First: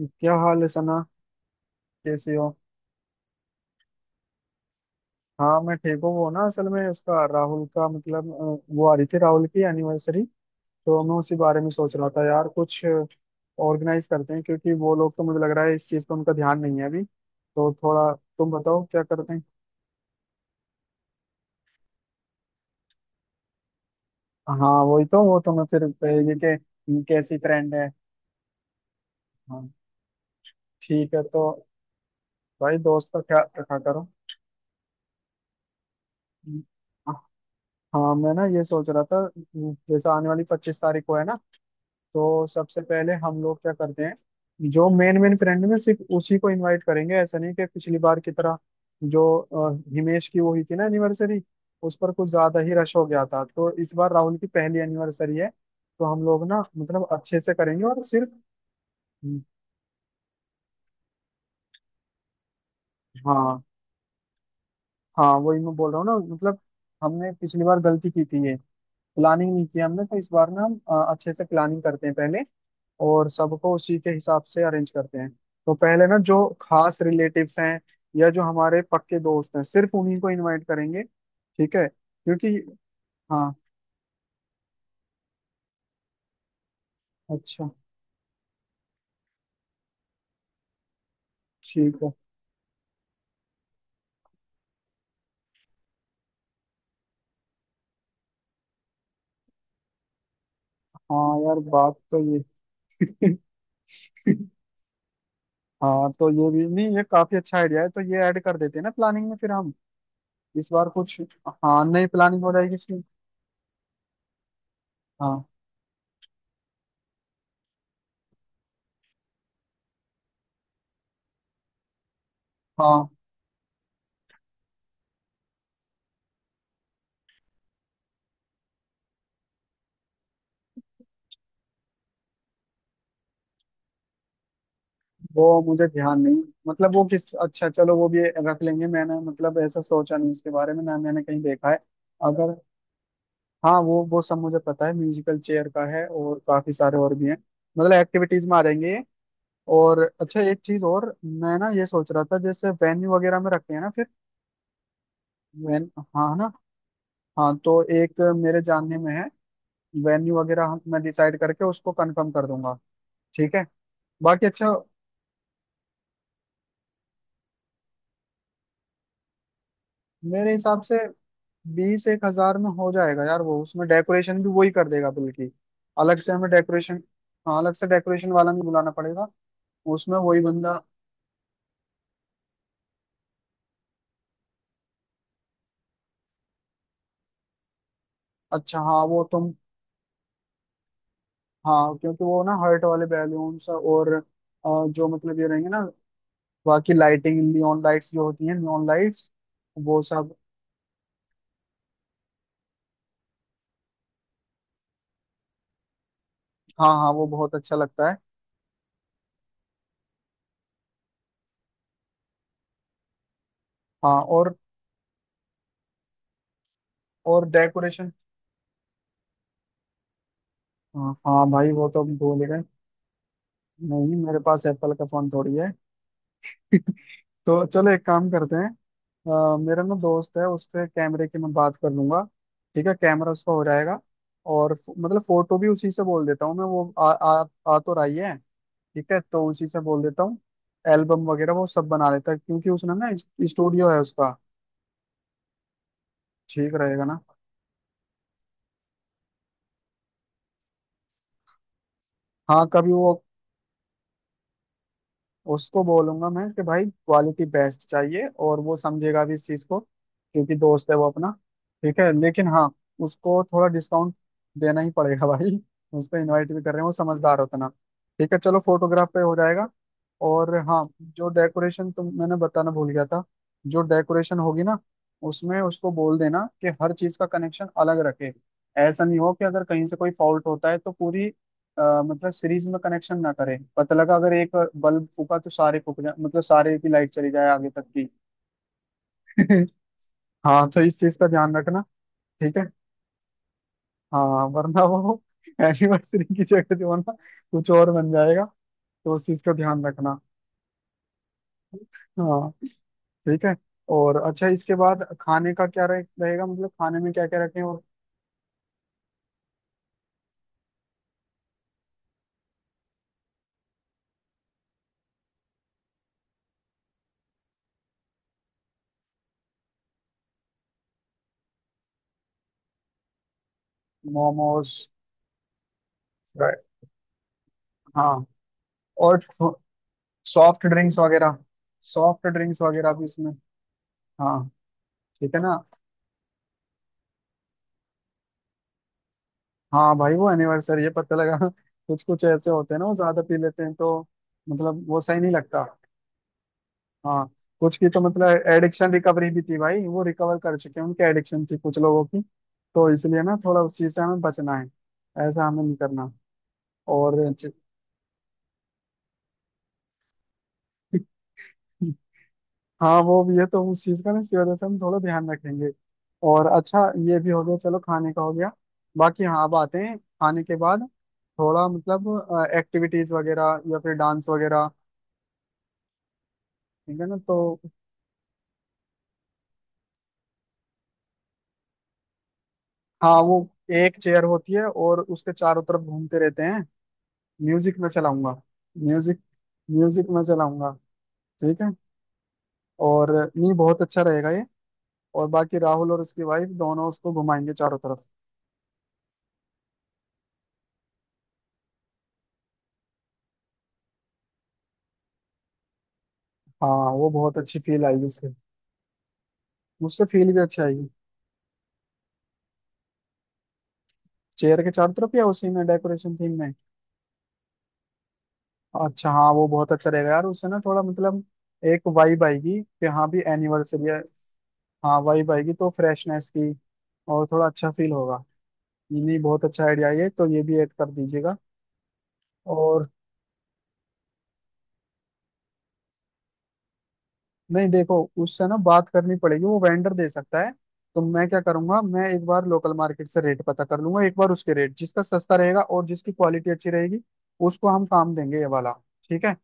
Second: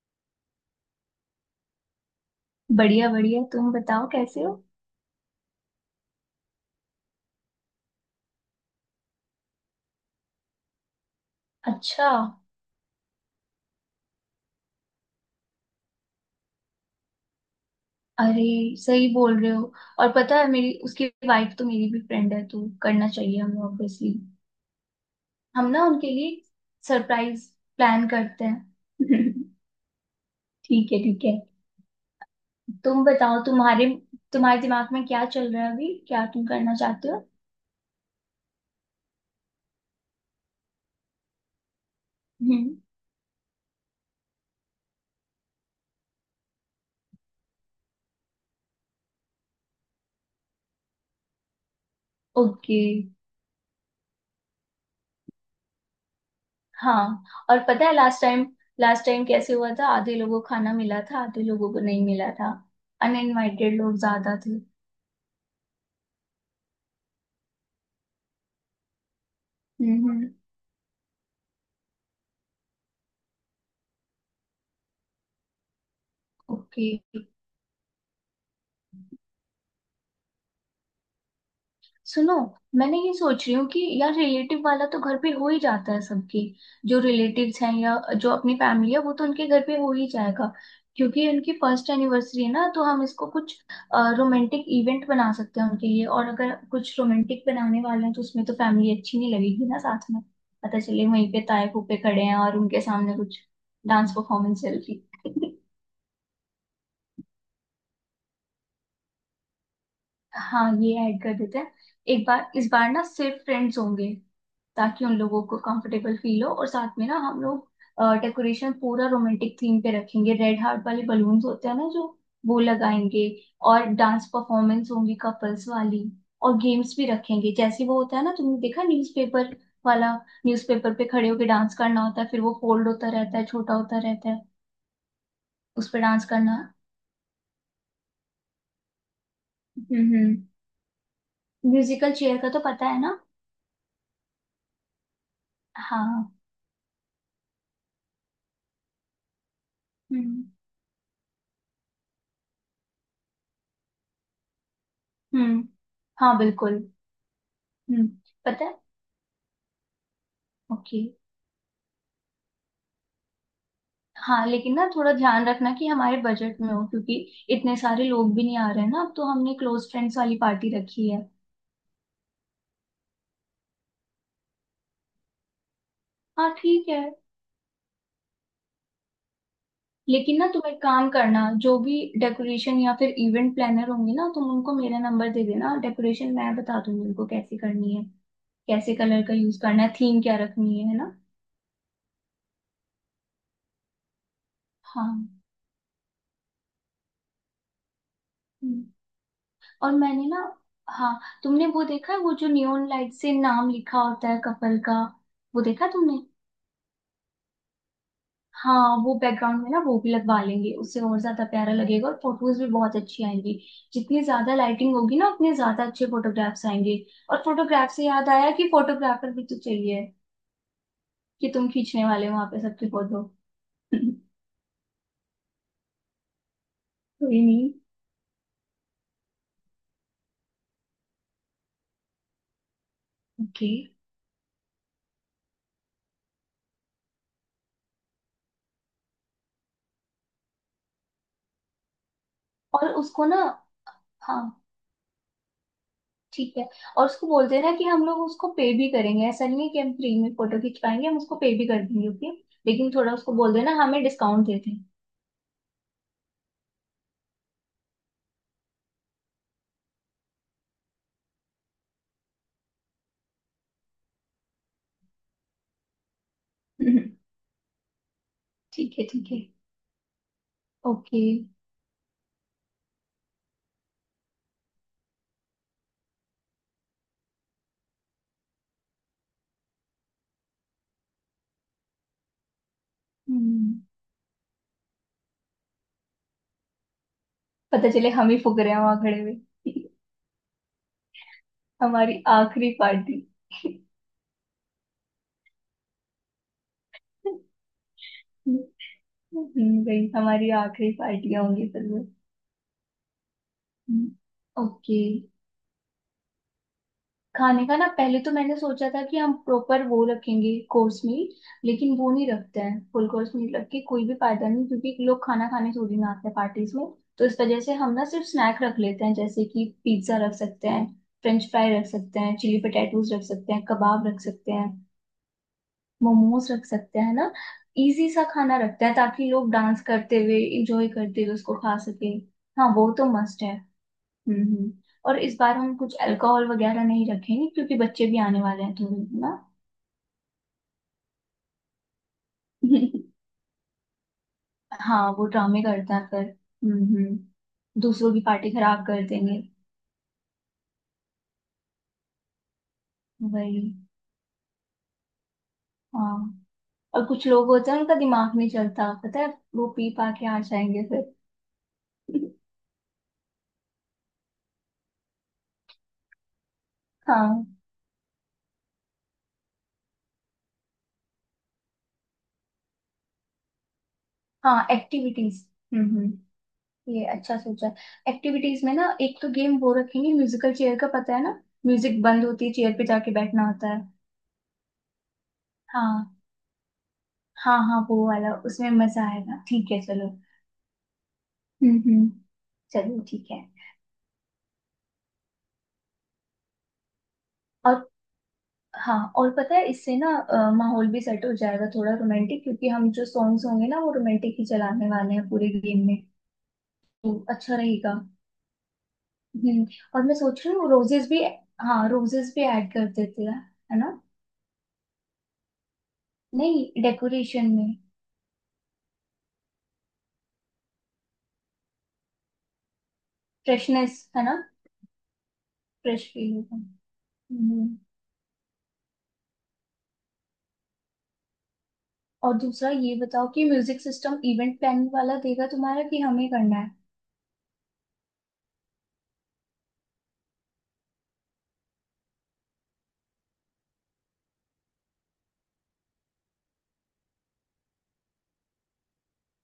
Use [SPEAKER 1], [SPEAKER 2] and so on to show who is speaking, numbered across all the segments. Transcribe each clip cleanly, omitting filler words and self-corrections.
[SPEAKER 1] क्या हाल है सना? कैसे हो?
[SPEAKER 2] बढ़िया बढ़िया, तुम बताओ कैसे हो।
[SPEAKER 1] हाँ, मैं ठीक हूँ। वो ना, असल में उसका राहुल का मतलब वो आ रही थी राहुल की एनिवर्सरी, तो मैं उसी बारे में सोच रहा
[SPEAKER 2] अच्छा।
[SPEAKER 1] था यार। कुछ ऑर्गेनाइज करते हैं, क्योंकि वो लोग तो मुझे लग रहा है इस चीज़ पर उनका ध्यान नहीं है अभी, तो थोड़ा
[SPEAKER 2] अरे
[SPEAKER 1] तुम बताओ क्या
[SPEAKER 2] सही
[SPEAKER 1] करते
[SPEAKER 2] बोल
[SPEAKER 1] हैं।
[SPEAKER 2] रहे हो। और पता है, मेरी उसकी वाइफ तो मेरी भी फ्रेंड है, तो करना चाहिए हमें ऑब्वियसली।
[SPEAKER 1] हाँ, वही तो। वो तो मैं
[SPEAKER 2] हम ना
[SPEAKER 1] फिर
[SPEAKER 2] उनके
[SPEAKER 1] कहेगी
[SPEAKER 2] लिए
[SPEAKER 1] कि कैसी
[SPEAKER 2] सरप्राइज
[SPEAKER 1] फ्रेंड है।
[SPEAKER 2] प्लान करते हैं
[SPEAKER 1] हाँ।
[SPEAKER 2] ठीक है,
[SPEAKER 1] ठीक है
[SPEAKER 2] ठीक है।
[SPEAKER 1] तो भाई
[SPEAKER 2] तुम
[SPEAKER 1] दोस्त का
[SPEAKER 2] बताओ
[SPEAKER 1] ख्याल रखा
[SPEAKER 2] तुम्हारे
[SPEAKER 1] करो।
[SPEAKER 2] तुम्हारे दिमाग में क्या चल रहा है अभी, क्या तुम करना चाहते हो।
[SPEAKER 1] हाँ, मैं ना ये सोच रहा था जैसे आने वाली 25 तारीख को है ना, तो
[SPEAKER 2] हम्म।
[SPEAKER 1] सबसे पहले हम लोग क्या करते हैं जो मेन मेन फ्रेंड में सिर्फ उसी को इनवाइट करेंगे, ऐसा नहीं कि पिछली बार की तरह जो हिमेश की वो हुई थी ना एनिवर्सरी, उस पर कुछ ज्यादा ही
[SPEAKER 2] ओके।
[SPEAKER 1] रश हो गया था। तो इस बार राहुल की पहली एनिवर्सरी है, तो हम लोग ना मतलब
[SPEAKER 2] हाँ
[SPEAKER 1] अच्छे से
[SPEAKER 2] और
[SPEAKER 1] करेंगे
[SPEAKER 2] पता है
[SPEAKER 1] और
[SPEAKER 2] लास्ट
[SPEAKER 1] सिर्फ
[SPEAKER 2] टाइम लास्ट टाइम कैसे हुआ था, आधे लोगों को खाना मिला था, आधे लोगों को नहीं मिला था।
[SPEAKER 1] हाँ।
[SPEAKER 2] अनइनवाइटेड लोग ज्यादा थे।
[SPEAKER 1] हाँ, वही मैं बोल रहा हूँ ना मतलब। हमने पिछली बार गलती की थी, ये प्लानिंग नहीं किया हमने, तो इस
[SPEAKER 2] हम्म।
[SPEAKER 1] बार ना हम अच्छे से प्लानिंग करते हैं पहले, और सबको उसी के हिसाब से अरेंज करते हैं। तो पहले ना जो
[SPEAKER 2] ओके।
[SPEAKER 1] खास रिलेटिव्स हैं या जो हमारे पक्के दोस्त हैं सिर्फ उन्हीं को इनवाइट करेंगे। ठीक है,
[SPEAKER 2] सुनो,
[SPEAKER 1] क्योंकि
[SPEAKER 2] मैंने ये सोच रही
[SPEAKER 1] हाँ।
[SPEAKER 2] हूँ कि यार रिलेटिव वाला तो घर पे हो ही जाता है सबके। जो रिलेटिव्स
[SPEAKER 1] अच्छा।
[SPEAKER 2] हैं या जो अपनी फैमिली है वो तो उनके घर पे हो ही जाएगा। क्योंकि उनकी फर्स्ट
[SPEAKER 1] ठीक है।
[SPEAKER 2] एनिवर्सरी है ना, तो हम इसको कुछ रोमांटिक इवेंट बना सकते हैं उनके लिए। और अगर कुछ रोमांटिक बनाने वाले हैं, तो उसमें तो फैमिली अच्छी नहीं लगेगी ना साथ में। पता चले
[SPEAKER 1] हाँ,
[SPEAKER 2] वहीं पे
[SPEAKER 1] यार
[SPEAKER 2] ताए
[SPEAKER 1] बात
[SPEAKER 2] फूफे
[SPEAKER 1] तो
[SPEAKER 2] खड़े हैं
[SPEAKER 1] ये।
[SPEAKER 2] और उनके सामने कुछ डांस परफॉर्मेंस चल रही है।
[SPEAKER 1] हाँ, तो ये भी नहीं, ये काफी अच्छा आइडिया है, तो ये ऐड कर देते हैं ना प्लानिंग में फिर हम। इस
[SPEAKER 2] हाँ,
[SPEAKER 1] बार
[SPEAKER 2] ये
[SPEAKER 1] कुछ
[SPEAKER 2] ऐड कर देते हैं।
[SPEAKER 1] हाँ नई
[SPEAKER 2] एक
[SPEAKER 1] प्लानिंग
[SPEAKER 2] बार
[SPEAKER 1] हो
[SPEAKER 2] इस
[SPEAKER 1] जाएगी
[SPEAKER 2] बार
[SPEAKER 1] इसकी।
[SPEAKER 2] ना सिर्फ फ्रेंड्स होंगे, ताकि उन लोगों
[SPEAKER 1] हाँ।
[SPEAKER 2] को कंफर्टेबल फील हो। और साथ में ना हम लोग डेकोरेशन पूरा रोमांटिक थीम पे रखेंगे। रेड हार्ट वाले बलून्स होते हैं ना, जो वो
[SPEAKER 1] हाँ,
[SPEAKER 2] लगाएंगे। और डांस परफॉर्मेंस होंगी कपल्स वाली। और गेम्स भी रखेंगे। जैसे वो होता है ना, तुमने देखा न्यूज़पेपर वाला। न्यूज़पेपर पे खड़े होके डांस करना होता है, फिर वो फोल्ड होता रहता है, छोटा होता रहता है,
[SPEAKER 1] वो मुझे
[SPEAKER 2] उस पर
[SPEAKER 1] ध्यान
[SPEAKER 2] डांस
[SPEAKER 1] नहीं।
[SPEAKER 2] करना।
[SPEAKER 1] मतलब वो किस, अच्छा चलो वो भी रख लेंगे। मैंने मतलब ऐसा सोचा नहीं
[SPEAKER 2] हम्म।
[SPEAKER 1] उसके बारे में, ना मैंने कहीं देखा है।
[SPEAKER 2] म्यूजिकल चेयर का
[SPEAKER 1] अगर
[SPEAKER 2] तो पता है ना।
[SPEAKER 1] हाँ वो सब मुझे पता है। म्यूजिकल चेयर का है
[SPEAKER 2] हाँ।
[SPEAKER 1] और काफी सारे और भी हैं। मतलब एक्टिविटीज में आ जाएंगे ये। और अच्छा
[SPEAKER 2] हम्म
[SPEAKER 1] एक चीज और मैं ना ये सोच रहा था, जैसे वेन्यू वगैरह में रखते हैं ना फिर
[SPEAKER 2] हम्म।
[SPEAKER 1] वेन। हाँ, है
[SPEAKER 2] हाँ
[SPEAKER 1] ना?
[SPEAKER 2] बिल्कुल।
[SPEAKER 1] हाँ, तो
[SPEAKER 2] हम्म।
[SPEAKER 1] एक मेरे
[SPEAKER 2] पता है।
[SPEAKER 1] जानने में है। वेन्यू वगैरह
[SPEAKER 2] ओके।
[SPEAKER 1] मैं डिसाइड करके उसको कंफर्म कर दूंगा। ठीक है,
[SPEAKER 2] हाँ
[SPEAKER 1] बाकी अच्छा।
[SPEAKER 2] लेकिन ना थोड़ा ध्यान रखना कि हमारे बजट में हो, क्योंकि इतने सारे लोग भी नहीं आ रहे हैं ना, अब तो हमने क्लोज फ्रेंड्स वाली
[SPEAKER 1] मेरे
[SPEAKER 2] पार्टी
[SPEAKER 1] हिसाब से
[SPEAKER 2] रखी है।
[SPEAKER 1] 20 एक हजार में हो जाएगा यार, वो उसमें डेकोरेशन भी वही कर देगा, बल्कि अलग से हमें
[SPEAKER 2] हाँ ठीक है।
[SPEAKER 1] डेकोरेशन हाँ, अलग से डेकोरेशन वाला नहीं बुलाना पड़ेगा। उसमें
[SPEAKER 2] लेकिन
[SPEAKER 1] वही
[SPEAKER 2] ना तुम
[SPEAKER 1] बंदा।
[SPEAKER 2] एक काम करना, जो भी डेकोरेशन या फिर इवेंट प्लानर होंगे ना, तुम उनको मेरा नंबर दे देना। डेकोरेशन मैं बता दूंगी उनको कैसे करनी है,
[SPEAKER 1] अच्छा,
[SPEAKER 2] कैसे
[SPEAKER 1] हाँ
[SPEAKER 2] कलर
[SPEAKER 1] वो
[SPEAKER 2] का
[SPEAKER 1] तुम।
[SPEAKER 2] यूज करना है, थीम क्या रखनी है ना।
[SPEAKER 1] हाँ, क्योंकि वो ना हर्ट वाले बैलून्स और जो
[SPEAKER 2] हाँ।
[SPEAKER 1] मतलब ये रहेंगे ना। बाकी लाइटिंग नियॉन लाइट्स जो होती हैं
[SPEAKER 2] हम्म,
[SPEAKER 1] नियॉन लाइट्स,
[SPEAKER 2] और
[SPEAKER 1] वो
[SPEAKER 2] मैंने
[SPEAKER 1] सब।
[SPEAKER 2] ना, हाँ तुमने वो देखा है वो जो नियॉन लाइट से नाम लिखा होता है कपल का, वो देखा तुमने।
[SPEAKER 1] हाँ, हाँ वो बहुत अच्छा लगता है।
[SPEAKER 2] हाँ वो बैकग्राउंड में ना वो भी लगवा लेंगे, उससे और ज्यादा प्यारा लगेगा और फोटोज भी बहुत अच्छी आएंगी।
[SPEAKER 1] हाँ
[SPEAKER 2] जितनी
[SPEAKER 1] और
[SPEAKER 2] ज्यादा लाइटिंग होगी ना, उतने ज्यादा अच्छे फोटोग्राफ्स आएंगे। और
[SPEAKER 1] और
[SPEAKER 2] फोटोग्राफ से
[SPEAKER 1] डेकोरेशन
[SPEAKER 2] याद आया कि फोटोग्राफर भी तो चाहिए,
[SPEAKER 1] हाँ,
[SPEAKER 2] कि
[SPEAKER 1] हाँ
[SPEAKER 2] तुम
[SPEAKER 1] भाई वो तो
[SPEAKER 2] खींचने
[SPEAKER 1] हम
[SPEAKER 2] वाले हो
[SPEAKER 1] भूल ही
[SPEAKER 2] वहां पे
[SPEAKER 1] गए।
[SPEAKER 2] सबकी फोटो।
[SPEAKER 1] नहीं, मेरे पास एप्पल का फोन थोड़ी है।
[SPEAKER 2] कोई
[SPEAKER 1] तो
[SPEAKER 2] नहीं।
[SPEAKER 1] चलो एक काम करते हैं, मेरा ना दोस्त है उससे कैमरे की मैं बात कर लूंगा। ठीक है, कैमरा उसका हो
[SPEAKER 2] ओके।
[SPEAKER 1] जाएगा। और मतलब फोटो भी उसी से बोल देता हूँ मैं वो आ तो रही है। ठीक है, तो उसी से बोल देता हूँ। एल्बम वगैरह वो सब बना लेता है, क्योंकि
[SPEAKER 2] और
[SPEAKER 1] उसने ना
[SPEAKER 2] उसको ना,
[SPEAKER 1] स्टूडियो है उसका।
[SPEAKER 2] हाँ ठीक है।
[SPEAKER 1] ठीक रहेगा
[SPEAKER 2] और
[SPEAKER 1] ना?
[SPEAKER 2] उसको बोलते हैं ना कि हम लोग उसको पे भी करेंगे, ऐसा नहीं है कि हम फ्री में फोटो खींच पाएंगे, हम उसको पे भी कर देंगे। ओके,
[SPEAKER 1] हाँ
[SPEAKER 2] लेकिन
[SPEAKER 1] कभी वो
[SPEAKER 2] थोड़ा उसको बोल देना हमें डिस्काउंट देते हैं।
[SPEAKER 1] उसको बोलूंगा मैं कि भाई क्वालिटी बेस्ट चाहिए, और वो समझेगा भी इस चीज को क्योंकि दोस्त है वो अपना। ठीक है, लेकिन हाँ उसको थोड़ा डिस्काउंट देना ही पड़ेगा भाई। उसको इनवाइट भी कर रहे हैं, वो समझदार होता ना। ठीक है, चलो
[SPEAKER 2] ठीक है,
[SPEAKER 1] फोटोग्राफ पे
[SPEAKER 2] ठीक
[SPEAKER 1] हो
[SPEAKER 2] है।
[SPEAKER 1] जाएगा। और हाँ,
[SPEAKER 2] ओके।
[SPEAKER 1] जो डेकोरेशन तुम मैंने बताना भूल गया था, जो डेकोरेशन होगी ना, उसमें उसको बोल देना कि हर चीज का कनेक्शन अलग रखे। ऐसा नहीं हो कि अगर कहीं से कोई फॉल्ट होता है तो पूरी मतलब सीरीज में कनेक्शन ना करे,
[SPEAKER 2] हम्म।
[SPEAKER 1] पता लगा अगर एक बल्ब फूका तो सारे फूक जाए, मतलब सारे की लाइट चली जाए आगे तक
[SPEAKER 2] पता
[SPEAKER 1] की।
[SPEAKER 2] चले हम ही फुक रहे हैं वहां खड़े हुए।
[SPEAKER 1] हाँ, तो इस चीज का ध्यान रखना।
[SPEAKER 2] हमारी
[SPEAKER 1] ठीक है,
[SPEAKER 2] आखिरी पार्टी।
[SPEAKER 1] हाँ, वरना वो एनिवर्सरी की जगह जो है ना, कुछ और बन जाएगा। तो उस चीज का ध्यान
[SPEAKER 2] भाई
[SPEAKER 1] रखना।
[SPEAKER 2] हमारी आखिरी पार्टियां होंगी फिर वो।
[SPEAKER 1] हाँ। ठीक है।
[SPEAKER 2] हम्म,
[SPEAKER 1] और अच्छा इसके
[SPEAKER 2] ओके।
[SPEAKER 1] बाद खाने का क्या रहेगा, मतलब खाने में क्या क्या रखें?
[SPEAKER 2] खाने का
[SPEAKER 1] और
[SPEAKER 2] ना पहले तो मैंने सोचा था कि हम प्रॉपर वो रखेंगे कोर्स मील। लेकिन वो नहीं रखते हैं, फुल कोर्स मील रख के कोई भी फायदा नहीं, क्योंकि लोग खाना खाने थोड़ी ना आते हैं पार्टीज में। तो इस वजह से हम ना सिर्फ स्नैक रख लेते हैं। जैसे कि पिज्जा रख सकते हैं, फ्रेंच फ्राई रख सकते हैं, चिली पटेटोज रख सकते हैं, कबाब रख सकते हैं,
[SPEAKER 1] मोमोज।
[SPEAKER 2] मोमोज
[SPEAKER 1] Right.
[SPEAKER 2] रख सकते हैं ना। इजी सा
[SPEAKER 1] हाँ
[SPEAKER 2] खाना रखते हैं,
[SPEAKER 1] और
[SPEAKER 2] ताकि लोग डांस करते हुए
[SPEAKER 1] सॉफ्ट
[SPEAKER 2] इंजॉय
[SPEAKER 1] ड्रिंक्स
[SPEAKER 2] करते हुए
[SPEAKER 1] वगैरह,
[SPEAKER 2] उसको खा सके।
[SPEAKER 1] सॉफ्ट ड्रिंक्स
[SPEAKER 2] हाँ वो
[SPEAKER 1] वगैरह भी
[SPEAKER 2] तो
[SPEAKER 1] इसमें।
[SPEAKER 2] मस्ट है।
[SPEAKER 1] हाँ।
[SPEAKER 2] हम्म। और
[SPEAKER 1] ठीक
[SPEAKER 2] इस
[SPEAKER 1] है
[SPEAKER 2] बार
[SPEAKER 1] ना।
[SPEAKER 2] हम कुछ अल्कोहल वगैरह नहीं रखेंगे, क्योंकि बच्चे भी आने वाले हैं थोड़े ना।
[SPEAKER 1] हाँ भाई वो एनिवर्सरी है, पता लगा। कुछ कुछ ऐसे होते हैं ना वो ज्यादा पी लेते हैं, तो मतलब वो
[SPEAKER 2] हाँ
[SPEAKER 1] सही
[SPEAKER 2] वो
[SPEAKER 1] नहीं
[SPEAKER 2] ड्रामे
[SPEAKER 1] लगता।
[SPEAKER 2] करता है फिर।
[SPEAKER 1] हाँ,
[SPEAKER 2] हम्म।
[SPEAKER 1] कुछ की तो
[SPEAKER 2] दूसरों की
[SPEAKER 1] मतलब
[SPEAKER 2] पार्टी खराब
[SPEAKER 1] एडिक्शन
[SPEAKER 2] कर
[SPEAKER 1] रिकवरी भी
[SPEAKER 2] देंगे।
[SPEAKER 1] थी भाई, वो रिकवर कर चुके हैं, उनकी एडिक्शन थी कुछ लोगों की। तो इसलिए ना थोड़ा
[SPEAKER 2] वही।
[SPEAKER 1] उस चीज से हमें बचना है। ऐसा हमें नहीं करना।
[SPEAKER 2] हाँ। और
[SPEAKER 1] और
[SPEAKER 2] कुछ लोग होते हैं उनका दिमाग नहीं चलता पता है, वो पी पा के आ जाएंगे फिर।
[SPEAKER 1] हाँ, वो भी है, तो उस चीज का ना इसी वजह से हम थोड़ा ध्यान रखेंगे। और अच्छा, ये भी हो
[SPEAKER 2] हाँ।
[SPEAKER 1] गया, चलो खाने का हो गया। बाकी हाँ, अब आते हैं खाने के बाद थोड़ा मतलब एक्टिविटीज वगैरह या फिर डांस
[SPEAKER 2] हाँ
[SPEAKER 1] वगैरह।
[SPEAKER 2] एक्टिविटीज। हम्म।
[SPEAKER 1] ठीक
[SPEAKER 2] ये
[SPEAKER 1] है ना? तो
[SPEAKER 2] अच्छा सोचा। एक्टिविटीज में ना एक तो गेम वो रखेंगे म्यूजिकल चेयर का, पता है ना। म्यूजिक बंद होती है, चेयर पे जाके
[SPEAKER 1] हाँ,
[SPEAKER 2] बैठना
[SPEAKER 1] वो
[SPEAKER 2] होता है।
[SPEAKER 1] एक चेयर होती है और उसके चारों तरफ
[SPEAKER 2] हाँ।
[SPEAKER 1] घूमते रहते हैं।
[SPEAKER 2] हाँ
[SPEAKER 1] म्यूजिक
[SPEAKER 2] हाँ
[SPEAKER 1] में
[SPEAKER 2] वो
[SPEAKER 1] चलाऊंगा।
[SPEAKER 2] वाला, उसमें मजा
[SPEAKER 1] म्यूजिक,
[SPEAKER 2] आएगा। ठीक है चलो।
[SPEAKER 1] म्यूजिक में चलाऊंगा। ठीक है।
[SPEAKER 2] हम्म। चलो
[SPEAKER 1] और
[SPEAKER 2] ठीक है।
[SPEAKER 1] नहीं, बहुत अच्छा रहेगा ये। और बाकी राहुल और उसकी वाइफ दोनों उसको घुमाएंगे
[SPEAKER 2] और
[SPEAKER 1] चारों तरफ।
[SPEAKER 2] हाँ और पता है इससे ना माहौल भी सेट हो जाएगा थोड़ा रोमांटिक, क्योंकि हम जो सॉन्ग्स होंगे ना वो रोमांटिक ही चलाने वाले हैं पूरे गेम में।
[SPEAKER 1] हाँ, वो
[SPEAKER 2] तो
[SPEAKER 1] बहुत
[SPEAKER 2] अच्छा
[SPEAKER 1] अच्छी फील
[SPEAKER 2] रहेगा।
[SPEAKER 1] आएगी उससे।
[SPEAKER 2] हम्म। और
[SPEAKER 1] मुझसे
[SPEAKER 2] मैं
[SPEAKER 1] फील भी
[SPEAKER 2] सोच रही
[SPEAKER 1] अच्छी
[SPEAKER 2] हूँ
[SPEAKER 1] आएगी।
[SPEAKER 2] रोजेस भी, हाँ रोजेस भी ऐड कर देते हैं, है ना।
[SPEAKER 1] चेयर के चारों तरफ या उसी में डेकोरेशन थीम में?
[SPEAKER 2] नहीं डेकोरेशन में।
[SPEAKER 1] अच्छा, हाँ वो बहुत अच्छा रहेगा यार, उससे ना थोड़ा मतलब एक वाइब आएगी कि हाँ भी एनिवर्सरी है।
[SPEAKER 2] फ्रेशनेस है ना।
[SPEAKER 1] हाँ, वाइब आएगी तो
[SPEAKER 2] फ्रेश
[SPEAKER 1] फ्रेशनेस
[SPEAKER 2] फील
[SPEAKER 1] की।
[SPEAKER 2] होगा।
[SPEAKER 1] और थोड़ा अच्छा
[SPEAKER 2] हम्म,
[SPEAKER 1] फील होगा। ये नहीं, बहुत अच्छा आइडिया है ये, तो ये भी ऐड कर दीजिएगा।
[SPEAKER 2] और दूसरा
[SPEAKER 1] और
[SPEAKER 2] ये बताओ कि म्यूजिक सिस्टम इवेंट प्लानिंग वाला देगा तुम्हारा कि हमें करना है।
[SPEAKER 1] नहीं, देखो उससे ना बात करनी पड़ेगी, वो वेंडर दे सकता है। तो मैं क्या करूंगा मैं एक बार लोकल मार्केट से रेट पता कर लूंगा एक बार, उसके रेट जिसका सस्ता रहेगा और जिसकी क्वालिटी अच्छी रहेगी उसको हम काम देंगे ये वाला। ठीक है,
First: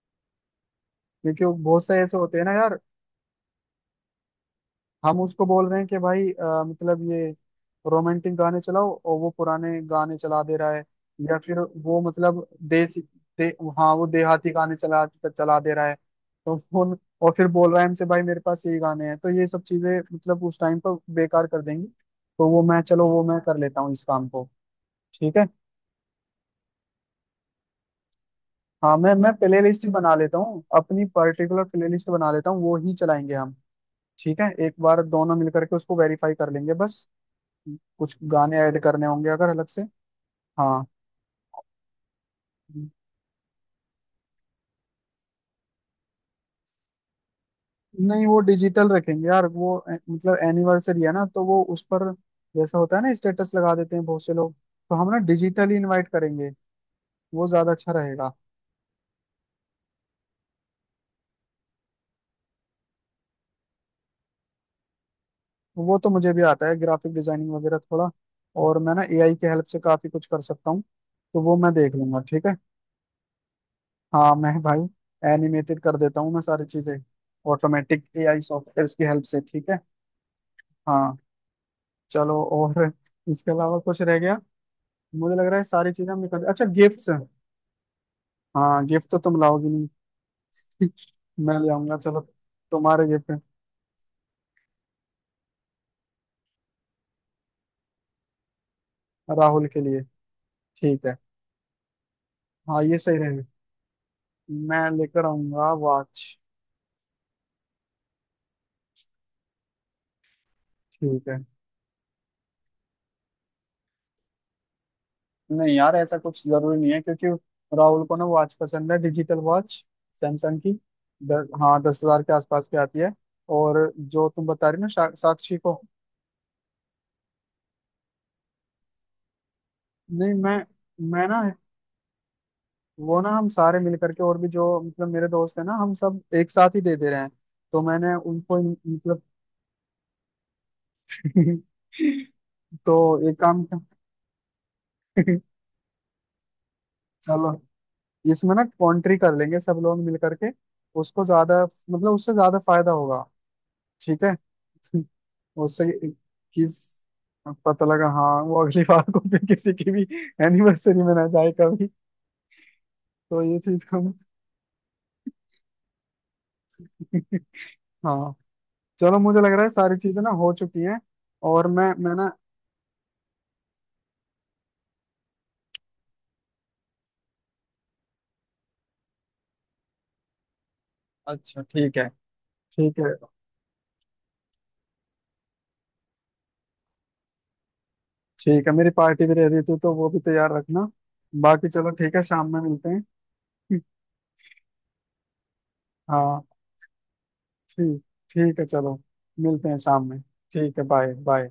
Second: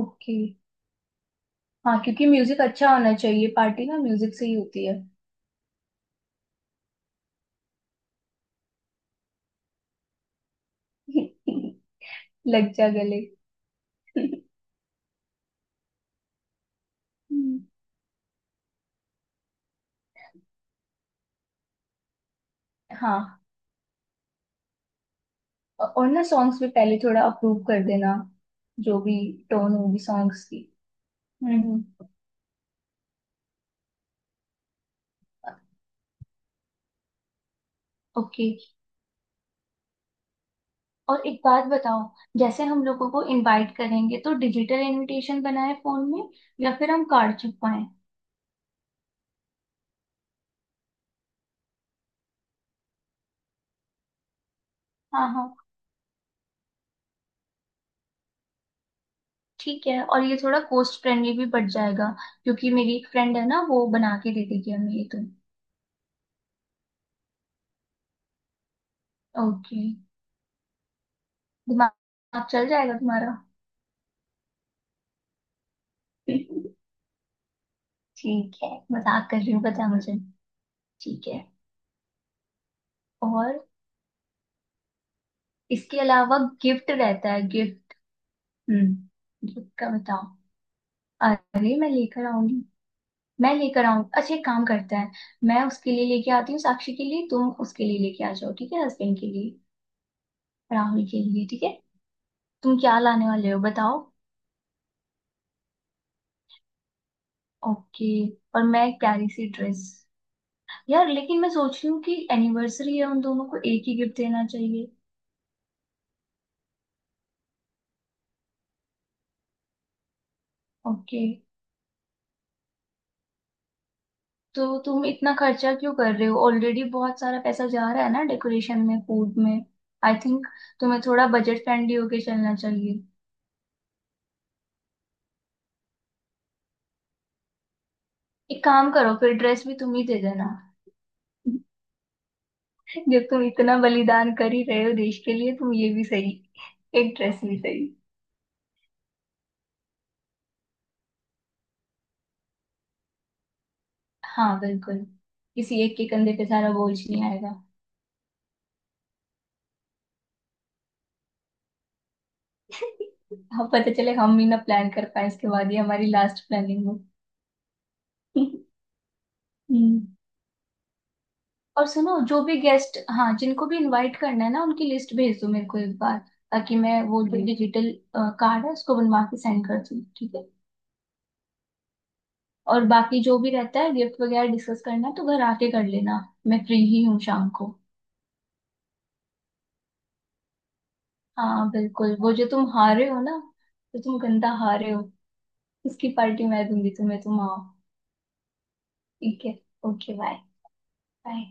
[SPEAKER 2] ओके।
[SPEAKER 1] क्योंकि वो बहुत
[SPEAKER 2] हाँ
[SPEAKER 1] से ऐसे
[SPEAKER 2] क्योंकि
[SPEAKER 1] होते हैं ना
[SPEAKER 2] म्यूजिक
[SPEAKER 1] यार।
[SPEAKER 2] अच्छा होना चाहिए, पार्टी ना म्यूजिक से ही होती है।
[SPEAKER 1] हम उसको बोल रहे हैं कि भाई मतलब ये रोमांटिक गाने चलाओ और वो पुराने गाने चला दे रहा है। या फिर वो मतलब
[SPEAKER 2] लग जा
[SPEAKER 1] देसी
[SPEAKER 2] गले।
[SPEAKER 1] दे, हाँ वो देहाती गाने चला चला दे रहा है। तो फोन और फिर
[SPEAKER 2] हम्म,
[SPEAKER 1] बोल रहा है हमसे भाई मेरे पास यही गाने हैं, तो ये सब चीजें मतलब उस टाइम पर बेकार कर देंगी। तो वो मैं, चलो वो
[SPEAKER 2] हाँ।
[SPEAKER 1] मैं कर लेता हूँ इस काम को। ठीक है,
[SPEAKER 2] और ना सॉन्ग्स भी पहले थोड़ा अप्रूव कर देना,
[SPEAKER 1] हाँ
[SPEAKER 2] जो
[SPEAKER 1] मैं
[SPEAKER 2] भी
[SPEAKER 1] मैं प्ले
[SPEAKER 2] टोन
[SPEAKER 1] लिस्ट
[SPEAKER 2] होगी
[SPEAKER 1] बना लेता
[SPEAKER 2] सॉन्ग्स
[SPEAKER 1] हूँ,
[SPEAKER 2] की।
[SPEAKER 1] अपनी पर्टिकुलर प्ले
[SPEAKER 2] हम्म।
[SPEAKER 1] लिस्ट बना लेता हूँ, वो ही चलाएंगे हम। ठीक है, एक बार दोनों मिलकर के उसको वेरीफाई कर लेंगे बस, कुछ
[SPEAKER 2] ओके।
[SPEAKER 1] गाने ऐड करने होंगे अगर अलग से। हाँ।
[SPEAKER 2] और एक बात बताओ, जैसे हम लोगों को इनवाइट करेंगे तो डिजिटल इनविटेशन बनाए फोन में या फिर हम कार्ड छपवाएं।
[SPEAKER 1] नहीं, वो डिजिटल रखेंगे यार, वो मतलब एनिवर्सरी है ना, तो वो उस पर जैसा होता है ना स्टेटस लगा देते हैं बहुत से लोग, तो हम ना
[SPEAKER 2] हाँ हाँ।
[SPEAKER 1] डिजिटली इनवाइट करेंगे, वो ज्यादा अच्छा रहेगा।
[SPEAKER 2] ठीक है और ये थोड़ा कोस्ट फ्रेंडली भी पड़ जाएगा, क्योंकि मेरी एक फ्रेंड है ना वो बना के दे देगी हमें, ये तो
[SPEAKER 1] वो तो मुझे भी आता है ग्राफिक डिजाइनिंग वगैरह थोड़ा, और मैं ना एआई के हेल्प से
[SPEAKER 2] ओके।
[SPEAKER 1] काफी कुछ कर सकता हूँ, तो वो मैं देख लूंगा।
[SPEAKER 2] दिमाग
[SPEAKER 1] ठीक है,
[SPEAKER 2] चल जाएगा तुम्हारा।
[SPEAKER 1] हाँ मैं भाई एनिमेटेड कर देता हूँ मैं सारी चीजें, ऑटोमेटिक एआई
[SPEAKER 2] ठीक है,
[SPEAKER 1] सॉफ्टवेयर की हेल्प
[SPEAKER 2] मजाक कर
[SPEAKER 1] से।
[SPEAKER 2] रही हूँ,
[SPEAKER 1] ठीक है,
[SPEAKER 2] पता है मुझे।
[SPEAKER 1] हाँ
[SPEAKER 2] ठीक है।
[SPEAKER 1] चलो। और इसके
[SPEAKER 2] और
[SPEAKER 1] अलावा कुछ रह गया? मुझे लग रहा है सारी
[SPEAKER 2] इसके
[SPEAKER 1] चीजें हमने
[SPEAKER 2] अलावा
[SPEAKER 1] कर दी। अच्छा
[SPEAKER 2] गिफ्ट
[SPEAKER 1] गिफ्ट।
[SPEAKER 2] रहता है गिफ्ट।
[SPEAKER 1] हाँ, गिफ्ट तो तुम
[SPEAKER 2] हम्म।
[SPEAKER 1] लाओगी
[SPEAKER 2] गिफ्ट
[SPEAKER 1] नहीं।
[SPEAKER 2] का बताओ।
[SPEAKER 1] मैं ले
[SPEAKER 2] अरे मैं
[SPEAKER 1] आऊंगा, चलो
[SPEAKER 2] लेकर आऊंगी।
[SPEAKER 1] तुम्हारे गिफ्ट।
[SPEAKER 2] मैं लेकर आऊंगी। अच्छा एक काम करता है, मैं उसके लिए लेके आती हूँ साक्षी के लिए, तुम उसके लिए लेके आ जाओ, ठीक है, हस्बैंड के लिए।
[SPEAKER 1] राहुल के लिए
[SPEAKER 2] राहुल
[SPEAKER 1] ठीक है।
[SPEAKER 2] के लिए। ठीक है तुम
[SPEAKER 1] हाँ
[SPEAKER 2] क्या
[SPEAKER 1] ये सही
[SPEAKER 2] लाने
[SPEAKER 1] रहेगा।
[SPEAKER 2] वाले हो बताओ।
[SPEAKER 1] मैं लेकर आऊंगा वॉच।
[SPEAKER 2] ओके। और मैं एक प्यारी सी ड्रेस। यार
[SPEAKER 1] ठीक
[SPEAKER 2] लेकिन
[SPEAKER 1] है,
[SPEAKER 2] मैं सोच रही हूँ कि एनिवर्सरी है, उन दोनों को एक ही गिफ्ट देना चाहिए।
[SPEAKER 1] नहीं यार ऐसा कुछ जरूरी नहीं है, क्योंकि राहुल को ना वॉच पसंद है डिजिटल वॉच, सैमसंग की।
[SPEAKER 2] ओके।
[SPEAKER 1] हाँ 10 हजार के आसपास की आती है। और जो तुम
[SPEAKER 2] तो
[SPEAKER 1] बता रही हो ना
[SPEAKER 2] तुम इतना
[SPEAKER 1] साक्षी
[SPEAKER 2] खर्चा
[SPEAKER 1] को,
[SPEAKER 2] क्यों कर रहे हो, ऑलरेडी बहुत सारा पैसा जा रहा है ना डेकोरेशन में, फूड में। आई
[SPEAKER 1] नहीं
[SPEAKER 2] थिंक
[SPEAKER 1] मैं
[SPEAKER 2] तुम्हें
[SPEAKER 1] मैं
[SPEAKER 2] थोड़ा
[SPEAKER 1] ना,
[SPEAKER 2] बजट फ्रेंडली होके चलना चाहिए।
[SPEAKER 1] वो ना हम सारे मिल करके और भी जो मतलब मेरे दोस्त हैं ना हम सब एक साथ ही दे दे रहे हैं, तो मैंने उनको
[SPEAKER 2] एक काम करो
[SPEAKER 1] मतलब
[SPEAKER 2] फिर, ड्रेस भी तुम ही दे देना।
[SPEAKER 1] तो
[SPEAKER 2] जब
[SPEAKER 1] एक
[SPEAKER 2] तुम
[SPEAKER 1] काम।
[SPEAKER 2] इतना बलिदान कर ही रहे हो देश के लिए, तुम ये भी सही, एक ड्रेस
[SPEAKER 1] चलो,
[SPEAKER 2] भी सही।
[SPEAKER 1] इसमें ना कॉन्ट्री कर लेंगे सब लोग मिल करके, उसको ज्यादा मतलब उससे ज्यादा फायदा होगा। ठीक है।
[SPEAKER 2] हाँ बिल्कुल, किसी
[SPEAKER 1] उससे
[SPEAKER 2] एक के कंधे पे सारा
[SPEAKER 1] किस,
[SPEAKER 2] बोझ नहीं आएगा।
[SPEAKER 1] पता लगा हाँ वो अगली बार को फिर किसी की भी एनिवर्सरी में ना जाए कभी, तो ये
[SPEAKER 2] अब
[SPEAKER 1] चीज
[SPEAKER 2] पता
[SPEAKER 1] हम।
[SPEAKER 2] चले हम ही ना प्लान कर पाए, इसके बाद ये हमारी लास्ट प्लानिंग हो।
[SPEAKER 1] हाँ चलो, मुझे लग रहा है सारी
[SPEAKER 2] हम्म।
[SPEAKER 1] चीजें ना हो चुकी हैं। और
[SPEAKER 2] और
[SPEAKER 1] मैं
[SPEAKER 2] सुनो
[SPEAKER 1] ना
[SPEAKER 2] जो भी गेस्ट, हाँ जिनको भी इनवाइट करना है ना उनकी लिस्ट भेज दो मेरे को एक बार, ताकि मैं वो जो डिजिटल कार्ड है उसको बनवा के सेंड कर दूँ, ठीक है।
[SPEAKER 1] अच्छा ठीक है।
[SPEAKER 2] और
[SPEAKER 1] ठीक है
[SPEAKER 2] बाकी जो भी रहता है गिफ्ट वगैरह डिस्कस करना है तो घर आके कर लेना, मैं फ्री ही हूँ शाम को।
[SPEAKER 1] ठीक है, मेरी पार्टी भी रेडी थी, तो वो भी तैयार रखना। बाकी
[SPEAKER 2] हाँ
[SPEAKER 1] चलो
[SPEAKER 2] बिल्कुल,
[SPEAKER 1] ठीक है,
[SPEAKER 2] वो जो
[SPEAKER 1] शाम में
[SPEAKER 2] तुम
[SPEAKER 1] मिलते हैं।
[SPEAKER 2] हारे हो ना, जो तुम गंदा हारे हो, उसकी
[SPEAKER 1] हाँ,
[SPEAKER 2] पार्टी मैं दूंगी तुम्हें, तुम आओ।
[SPEAKER 1] ठीक ठीक है चलो,
[SPEAKER 2] ठीक है।
[SPEAKER 1] मिलते हैं शाम
[SPEAKER 2] ओके
[SPEAKER 1] में।
[SPEAKER 2] बाय।
[SPEAKER 1] ठीक है, बाय
[SPEAKER 2] बाय।
[SPEAKER 1] बाय।